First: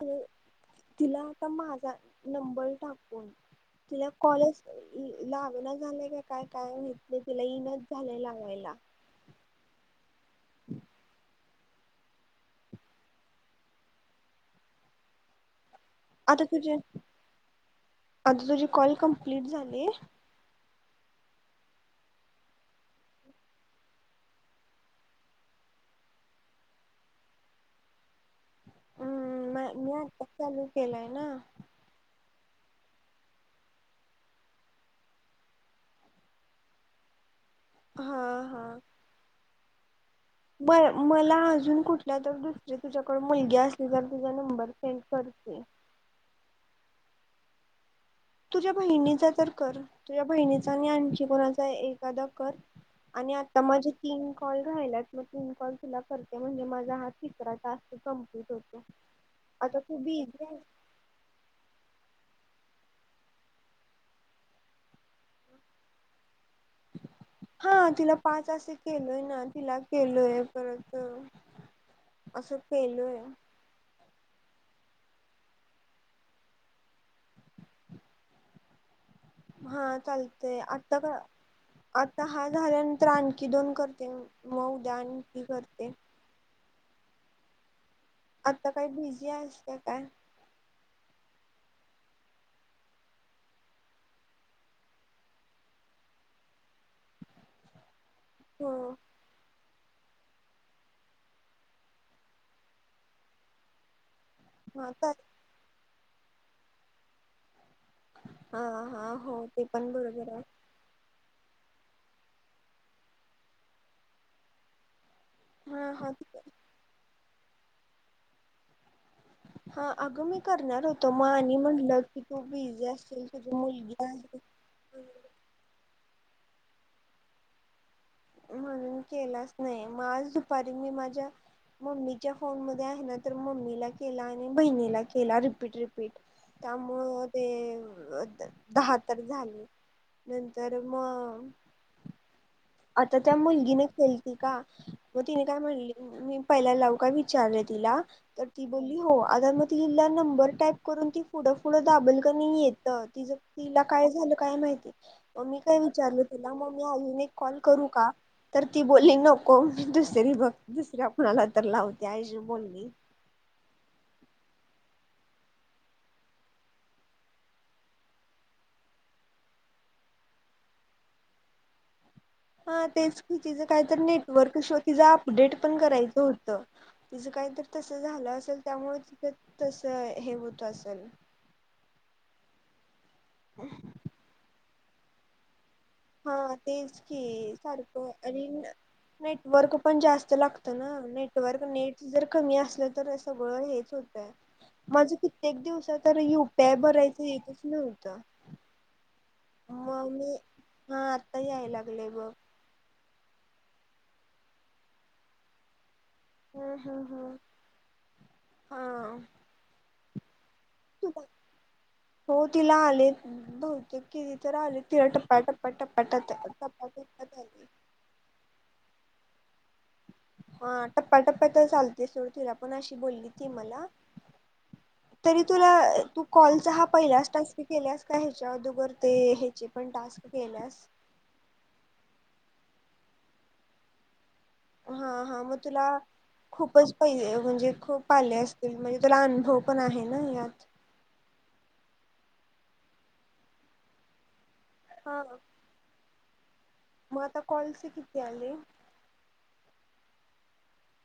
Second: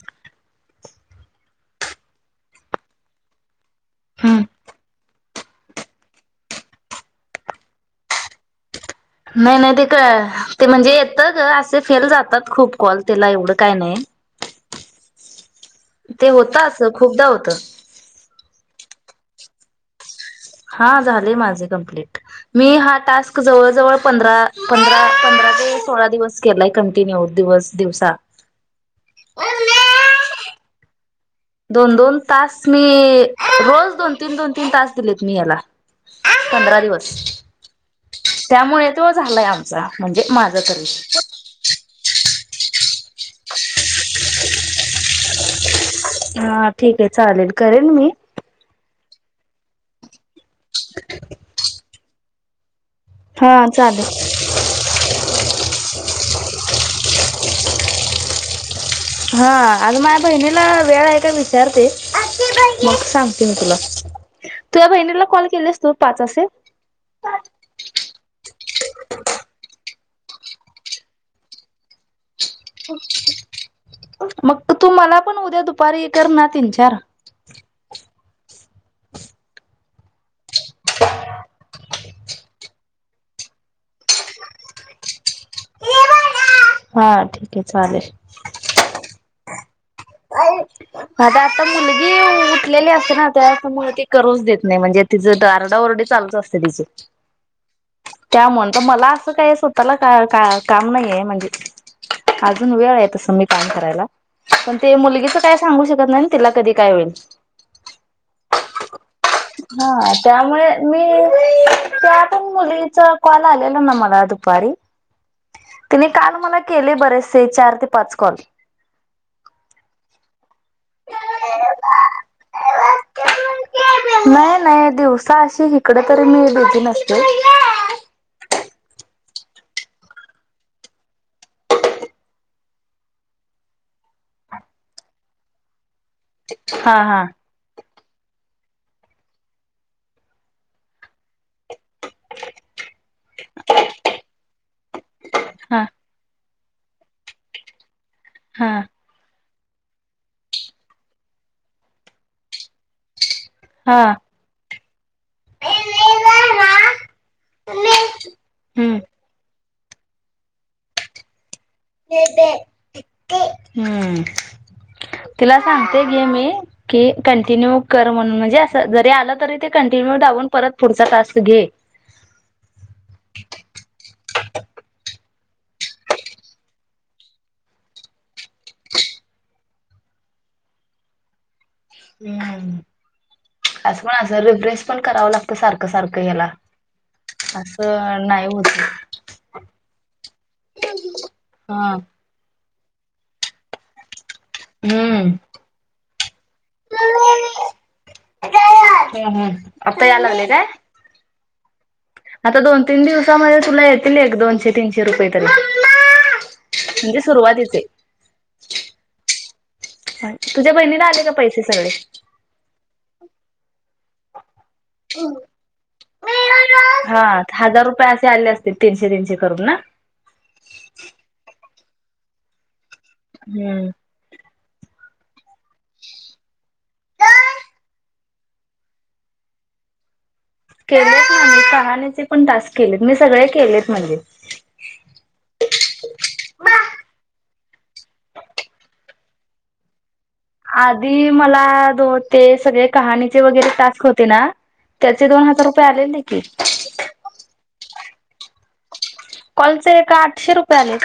ते. तिला आता माझा नंबर टाकून तिला हम्. कॉलेज ल लागण झालंय की काय काय म्हाईत ते तिला इनच झालंय लावायला. नाही, नाही ते काय ते म्हणजे येत गं आसं. ते फेल जातात खूप कॉल त्याला एवढं काय नाही. ते आता होत तुझे असं खूपदा होतं आता तुझे कॉल कम क्लीट झाली. हा झाले माझे कंप्लीट मी हा टास्क जवळ-जवळ पंधरा पंधरा पंधरा ते सोळा दिवस केलाय कंटिन्यू दिवस दिवसा. अम्म नाय नाय कशाले. केलाय ना? दोन-दोन तास मी रोज दोन-तीन, दोन- तीन तास दिलेत मी याला, पंधरा दिवस. त्यामुळे येतो झालय आम.. जा. बरं, मला अजून कुठल्या [unintelligible] दड जे तुझ्याकडं मुलगी असली तर तुझा नंबर सेंड करते. हा ठीक आहे चालेल करेन मी. तुझ्या बहिणीचा तर कर तुझ्या बहिणी तानी आंचि कुणाचा एक कदा कर आणि आता हा माझे चालेल. तीन कॉल राहिलात मग तीन कॉल तुला करते म्हणजे माझा हा तिसरा टास्क कम्प्लीट होत हा आज माझ्या बहिणीला वेळ आहे का विचारते? मग सांगते. मी तुला तूझ्या बहिणीला कॉल केलेस तू पाच असे. हा तिला पाच असे केलय. ना तिला केलय परत असं केलय, मग तू मला पण उद्या दुपारी कर ना तीन, चार हा चालतय. आता का आता हा झाल्यानंतर आणखी दोन करते. मग उद्या आणखी करते. हा ठीक आहे चालेल. आता काही बिझी आहे का काय, आता आता मुलगी उठलेली असते ना त्या मूळ ती करूच देत नाही म्हणजे तिचं आरडाओरडी चालूच असते तिच. त्या मूळ तर हो मला असं काय, आता ना काय काम नाहीये म्हणजे, अजून वेळ आहे तसं मी काम करायला. पण हा ते तर मुलगीच काय सांगू शकत. तिला कधी काय होईल. हा हा हो ते पण बरोबर आहे. त्यातुन मुलीचा कॉल आलेला मला दुपारी, हा तिने हा काल ठीक आहे. मला केले बरेचसे चार ते पाच कॉल हा अगं मी करणार होतो मग आणि म्हणलं की तू बिझी असेल तुझी मुलगी आहे. नाही नाही दिवसा अशी इकडे [unintelligible] म्हणून केलाच नाही. मग आज दुपारी मी माझ्या मम्मीच्या फोन मध्ये आहे ना तर मम्मीला केला आणि बहिणीला केला. रिपीट रिपीट हा हा त्यामुळं ते दहा तर झाले नंतर मग आता त्या मुलगीने केलती का? मग तिने काय हा म्हणली मी, पहिला लावू काय विचारलं तिला, तर ती हा बोलली हो आता मग तिला नंबर टाईप करून ती पुढं पुढं दाबल कनी येत तिच तिला हा काय झालं काय माहिती मग मी काय विचारलं तिला मग मी अजून एक, कॉल करू का तर ती हम्म बोली नको हो दुसरी बघ दुसरी आपणाला तर लावते आईशी बोलली हम् तिला सांगते घे मी की कंटिन्यू कर म्हणून म्हणजे अस जरी आलं तरी ते कंटिन्यू दाबून परत पुढचा टास्क घे हा तेच कि तिचं काहीतर नेटवर्क ईशू तिच अपडेट पण करायचं होतं. तिचं काहीतर तस झालं असेल त्यामुळे तिच तस हे होत असेल. हम्म असं पण असलं रिफ्रेश पण करांव लागतं सारं हा तेच की सारखं असं नाही आणि होत नेटवर्क पण जास्त लागत ना नेटवर्क हा नेट जर कमी असलं तर सगळं हेच हो माझ हम्म कित्येक दिवस तर युपीआय भरायचं येतच नव्हतं. हम् हम आता यायला लागलय काय? यायला आता दोन तीन दिवसामध्ये तुला येतील एक दोनशे तीनशे रुपये तरी. हम्म हम्म म्हणजे हम् सुरुवातीचे हा. ह तुझ्या बहिणीला आले तुला का पैसे सगळे? [unintelligible] चुकी त तररा रती रट पट पट पटाट हा आली करू ना? हा टप्या टप्प्या तर चालते सोड तिला पण अशी बोलली ती मला. हम्म तरी तुला तू कॉलचा हा पहिलाच टास्क केल्यास का ह्याच्या अदोर ते ह्याचे पण टास्क केल्यास केलेच नाही म चहाण्याचे पण टास्क केलेत मी सगळे केलेत म्हणजे. हा हा मग तुला खूपच पाहिजे म्हणजे. खूप आले असतील म्हणजे तुला अनुभव पण आहे ना या आदी मला द ते सगळे कहाणीचे वगैरे टास्क होते ना. हा त्याचे दोन हजार रुपये आलेले. के त्याले. कॉलच एक आठशे रुपये आले.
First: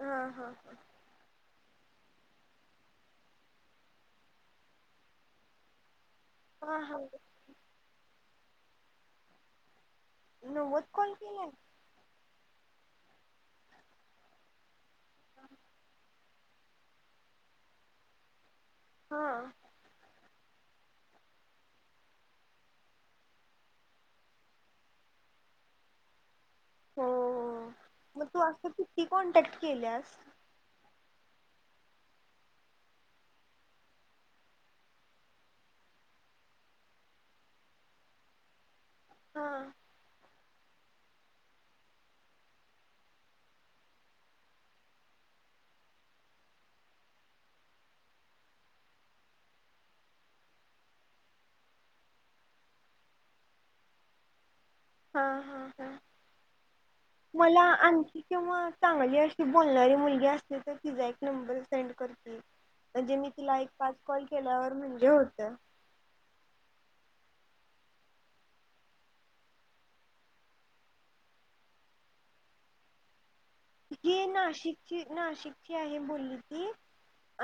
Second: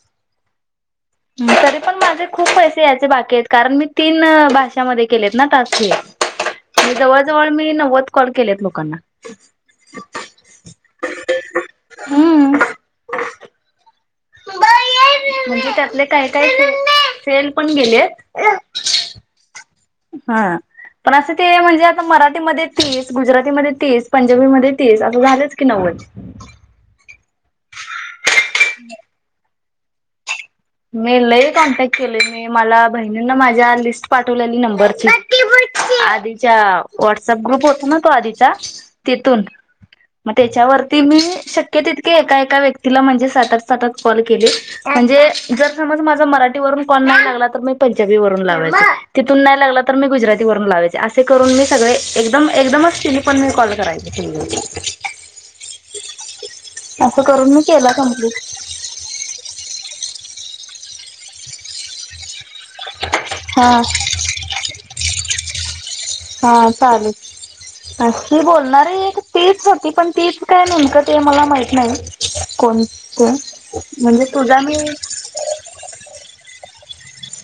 हा हा तरी पण माझे खूप पैसे यायचे बाकी आहेत कारण मी तीन भाषामध्ये केलेत ना टास्क हे. हा मी हा जवळ जवळ मी नव्वद कॉल केल्यात लोकांना. नव्वद कॉल केल्यात? हम्म म्हणजे त्यातले काय काय फेल पण गेलेत. हा हा पण असं ते म्हणजे आता मराठीमध्ये तीस गुजरातीमध्ये तीस पंजाबीमध्ये तीस असं झालंच की नव्वद. हो हो मग तू आस किती कॉन्टॅक्ट केल्यास. मी लई कॉन्टॅक्ट केलोय मी मला बहिणींना माझ्या लिस्ट पाठवलेली नंबरची आधीच्या व्हॉट्सअप ग्रुप होता ना तो आधीचा? तिथून हा त्याच्यावरती मी शक्य तितके एका एका व्यक्तीला म्हणजे सातआठ सातआठ कॉल केले म्हणजे.... जर समज माझा मराठीवरून कॉल नाही लागला तर मी पंजाबी वरून लावायचे तिथून नाही लागला तर मी गुजराती वरून हा हा असं करून मी केला कम्प्लीट तिचा एक नंबर सेंड कर. म्हणजे मी तिला एक हा पाच कॉल केल्यावर म्हणजे होत्यात. अशी बोलणारी एक तीच होती पण तीच काय नेमकं ते मला माहित नाही कोण कोण. ही नाशिकची नाशिकची आहे बोलली ती.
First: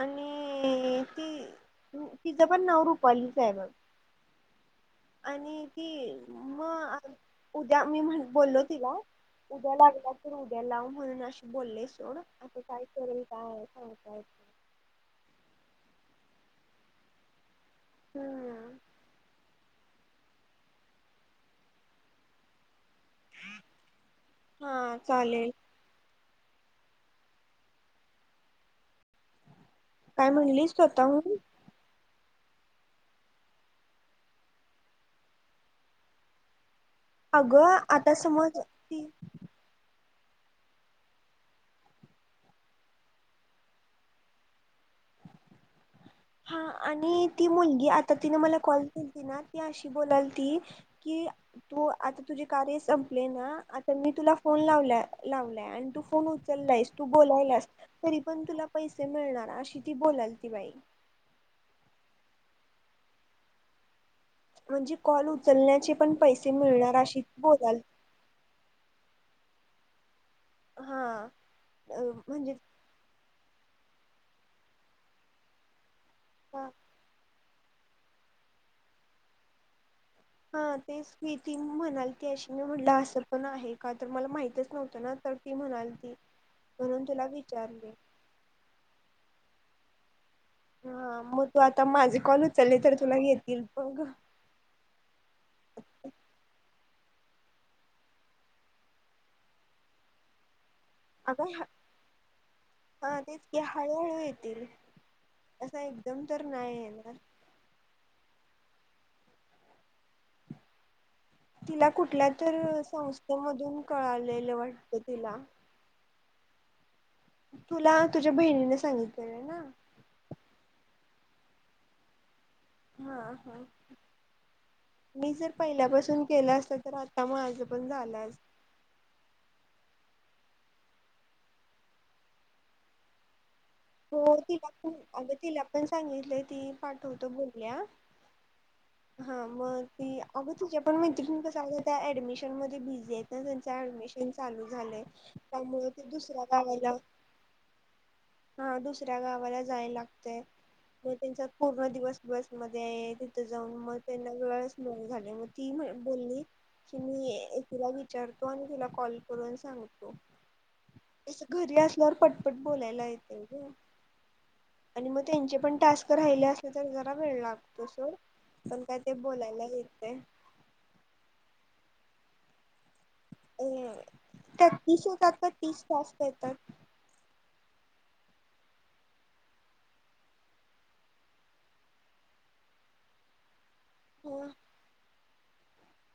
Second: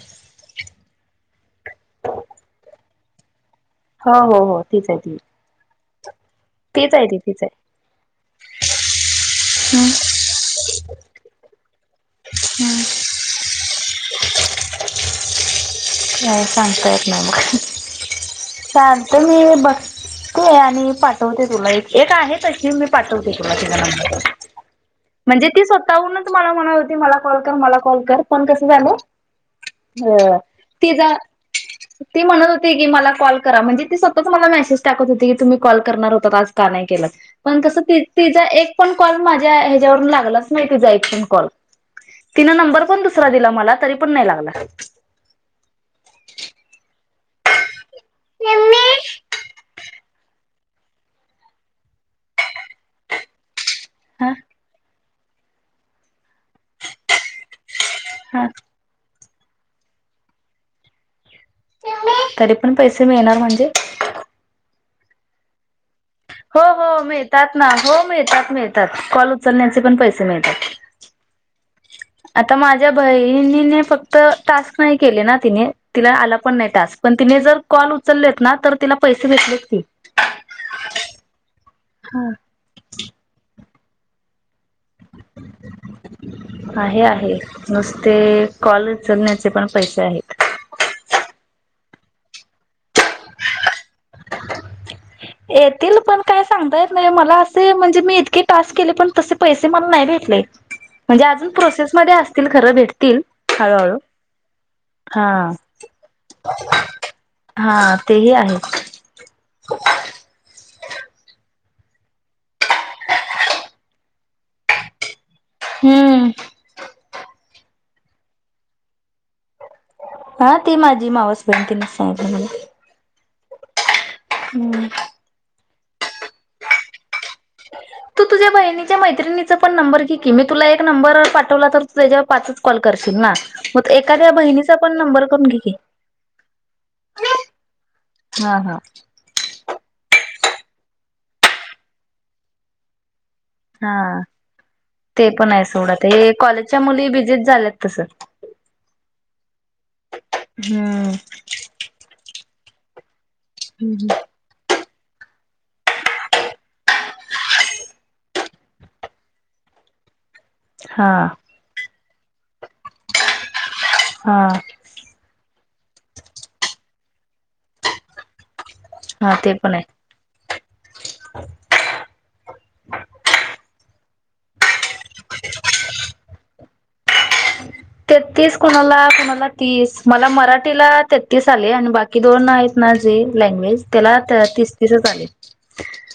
आणि ती तिचं पण नाव रुपालीच आहे. हो हो तीच आहे ती तीच आहे ती तीच आणि आहे [unintelligible] हो काय सांगता येत नाही मग हम्म चालतंय मी बघ.. ते आहे आणि पाठवते तुला एक एक आहे तशी. पाठवते तिला तिचा नंबर हा म्हणजे चालेल ती स्वतःहून.. मला म्हणालती मला कॉल कर मला कॉल कर पण कसं झालं. काय अ म्हणलीस. तिचा स्तःहून ती म्हणत होती की मला कॉल करा म्हणजे ती स्वतःच मला मेसेज टाकत होती की तुम्ही कॉल करणार होता आज का नाही केला. पण अगं कसं आता तिचा समज एक पण ती कॉल माझ्या ह्याच्यावरती... आलाच नाही तिचा एक पण कॉल तिन नंबर पण दुसरा दिला मला तरी पण नाही लागला. हा. कार्य संपले ना आता मी हा तुला फोन लावलाय.. लावलाय आणि तू फोनच उचललास तू बोलायलास तरी पण हा तुला पैसे मिळणार. अशी ती बोलाल ती बाई तरी पण पैसे मिळणार म्हणजे म्हणजे कॉल उचलण्याचे पण पैसे हो मिळणार हो अशी मिळतात ना बोलाल हो मिळतात मिळतात कॉल पण पैसे मिळते हा अ, म्हणजे आता माझ्या बई णीने फक्त टास्क नाही केले ना तिने तिला आला पण हा नाही टास्क पण तिने जर, कॉल उचललेत ना तर, तिला पैसे भटलेत की. हा तेच मी ती म्हणाल हा ती अशी मी म्हटलं असं पण आहे. का तर मला माहितंच आहे म्हणून तुला आहे विचारले नुसते कॉल उचलण्याचे पण पैसे आहेत. हा मग तू आता माझे कॉल उचलेले तर तुला येतील बघ. येतील पण काय सांगता येत नाही मला असे म्हणजे मी इतके टास्क केले पण तसे पैसे मला नाही भेटले. म्हणजे अजून अगं प्रोसेस मध्ये असतील खरं हा भेटतील, तेच की हळूळू हळूहळू येतील हा असा एकदम तर नाही येणार ह तेही आहे. [inaudible] [inaudible] तिला कुठल्या तर संस्थेमधून कळालेलं वाटतं तिला. हम्म तुला तुझ्या बहिणीने सांगितलेलं ना? हा ती माझी मावस बहीण तिनंच सांगितलेलं. हा हा हम्म मी जर पहिल्यापासून केलं असतं तर आता माझं पण झालं तू असतं. तुझ्या बहिणीच्या मैत्रिणीचा पण नंबर घे ती मी तुला एक नंबर पाठवला तर त त्याच्या पाचंच कॉल करशील ना? मग एखाद्या हो तिला बहिणीचा प पण नंबर अगं करून घे तिला की पण सांगितलं ती पाठवतो बोलल्या हा हा हा मग ती अगं तिच्या पण मैत्री कसं आता त्या ऍडमिशन मध्ये बीझी आहेत. ना त्यांच हा ऍडमिशन चालू झालंय ते पण आहे त्यामुळे सोड ते दुसऱ्या कॉलेजच्या गावाला मुली बिजिच झाल्यात तसं. हा दुसऱ्या गावाला जाया लागतंय म हम्म. त्यांचा पूर्ण दिवस बस मध्ये ये जाऊन मग त्यांना वेळच झाले मग ती बोलली की मी एकीला विचारतो आणि तुला कॉल करून सांगतो. हा घरी अस जर पटपट बोलायला हा आणि मग त्यांचे पण टास्क राहिले असले तर ग? थोडा वेळ लागतो सोड. पण काय ते हा बोलायला पण आहे. येत नाही. [inaudible] अ त्यात तीस होतात का, तीस टास्क येतात? तेहत्तिस कुणाला कुणाला तीस मला मराठीला तेहत्तिस आले आणि बाकी दोन आहेत ना जे लँग्वेज त्याला त्या हा तीस तीसच आलेत.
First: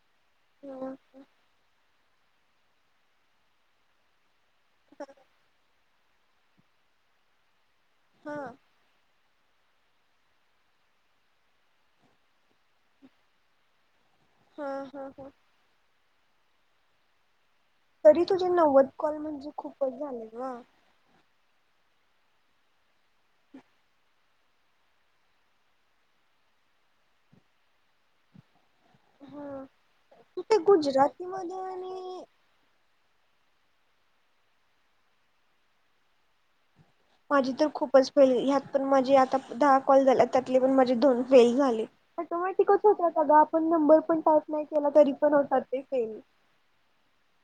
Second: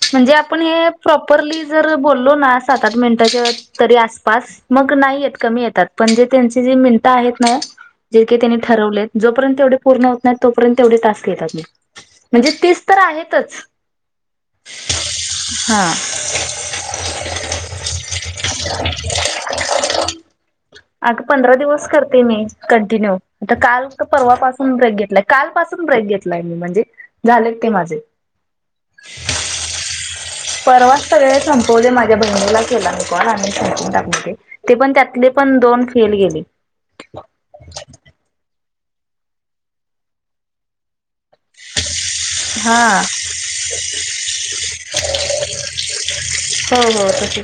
[inaudible] म्हणजे आपण हे प्रॉपली जर बोल लो ना, सात आठ मिंट किंवा तरी आसपास मग नाही येत कमी येतात. पण जे त्यांचे जे मिंट आहेत नाइ हा जेके त्यांनी ठरवलेत. जोपर्यंत तेवढे पूर्ण होत नाहीत, तोपर्यंत तेवढे टास्क येतात हे म्हणजे तीस तर आहेतच. हा हा हा. हा. तरी तुझे नव्वद कॉल म्हणजे खूपच झाले गं अग पंधरा दिवस करते मी कंटिन्यू, आता काल का परवापासून ब्रेक घेतलाय, काल पासून ब्रेक घेतलाय मी म्हणजे झालेत ते माझे हा ते परवाच गुजराती सगळ मध्ये संपवले माझ्या आणि बहिणीला केला मी कॉल आणि संपवून टाकल ते, ते पण त्यातले पण दोन फेल गेले. माझी तर खूपच फेल ह्यात पण माझे आता दहा कॉल झाल्यात, त्यातले पण माझे दोन फेल झाले, ऑटोमॅटिकच हा होतात अगं आपण नंबर पण टाईप नाही केला, तरी पण होतात ते फेल हो हो तशी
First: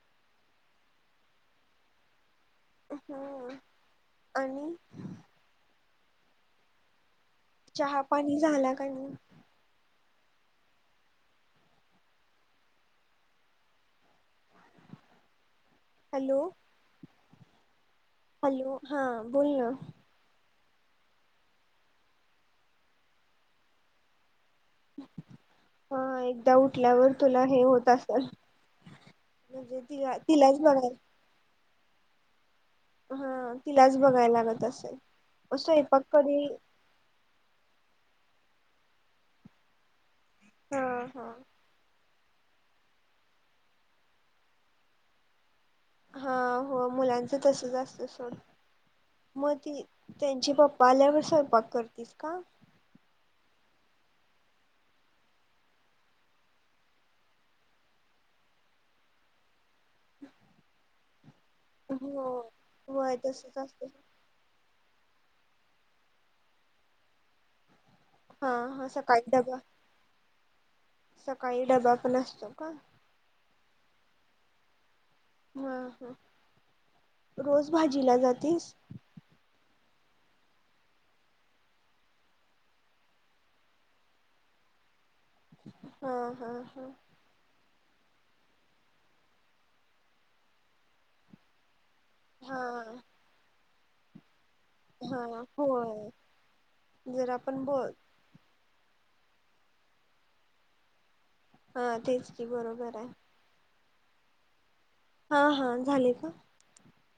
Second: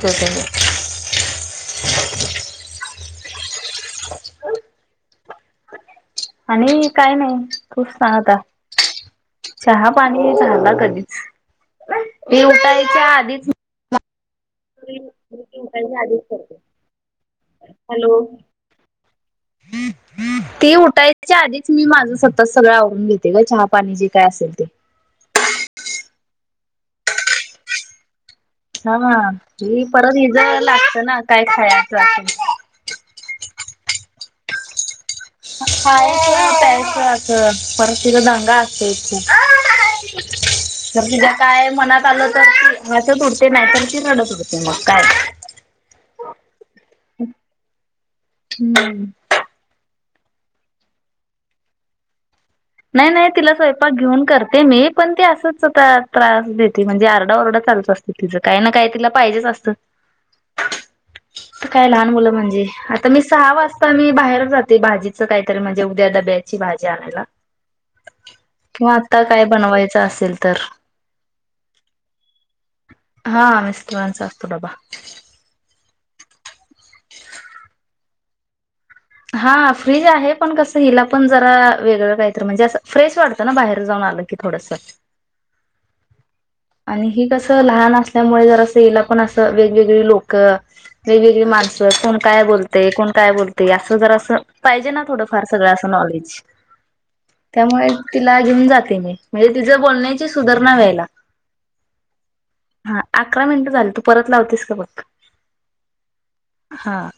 [inaudible] हा आणि आणि काय नाई खूप चहा साहता पाणी झाला का नाही चहा पाणी झाला कधीच, ही उठायच्या आधीच म [unintelligible] ही उठायच्या आधीच हॅलो करते. [inaudible] हॅलो, हा बोल ना ती उठायच्या आधीच मी माझं स्वतः सगळं आवरून घेते ग, चहा पाणी जे काय असेल ते हा एकदा उठल्यावर तुला हे होत असल हा ना, ही परत हिज तिलाच बघाय लागत ना, काय खाया चा तेन हा तिलाच बघाय लागत असेल. स्वयंपाक कधी खायच, प्यायचं अस परत तिजा दंगा असतयची की हा जर हा तिज्या काय मनात चालं तर ती हसत उठते, नाहीतर ती रडत उठते मग काय हा. हो मुलांचं तसंच असतयं सोडं हम्म म ती त्यांचे पप्पा आल्यावर स्वयंपाक करतीस का? नाही नाही तिला स्वयंपाक घेऊन करते मी पण ती असंच आता त्रास देती म्हणजे आरडा ओरडा चालुच असतयं तिज काय ना काय तिला पाहिजेच असतं. [inaudible] काय लहान मुलं हो म्हणजे आता होय मी सहा तसच असत वाजता मी बाहेर जाते भाजी असं काहीतरी म्हणजे उद्या डब्याची भाजी आणायला. हा हा किंवा आता सकाळी काय डबा बनवायच असेल तर सकाळी डबा पण असतो का हा मिस्टरांचं. तो डबा हा ह रोज भाजीला जातीस? हा फ्रीज आहे पण कसं हिला पण जरा वेगळं काहीतर म्हणजे अस फ्रेश वाटतं ना बाहेर जाऊन आलं की थोडस. हा. हा हा आणि हे कसं ल लहान असल्यामुळे जरास अस पण अस वेगवेगळी लोक वेगवेगळी माण कोण काय हा बोलतय कोण काय बोलत ते असं जरासं पाहिजे ना हा थोडं फार सगळं असं होय नॉलेज जर आपण त्यामुळे बोल तिला घेऊन जाते मी. म्हणजे तिज बोलण्याची सुधारणा व्हायला. हा तेच की बरोबर हा आहे. अकरा मिनिटं झाली तू परत लावतेस का बघ. हा हा झाले का? हां.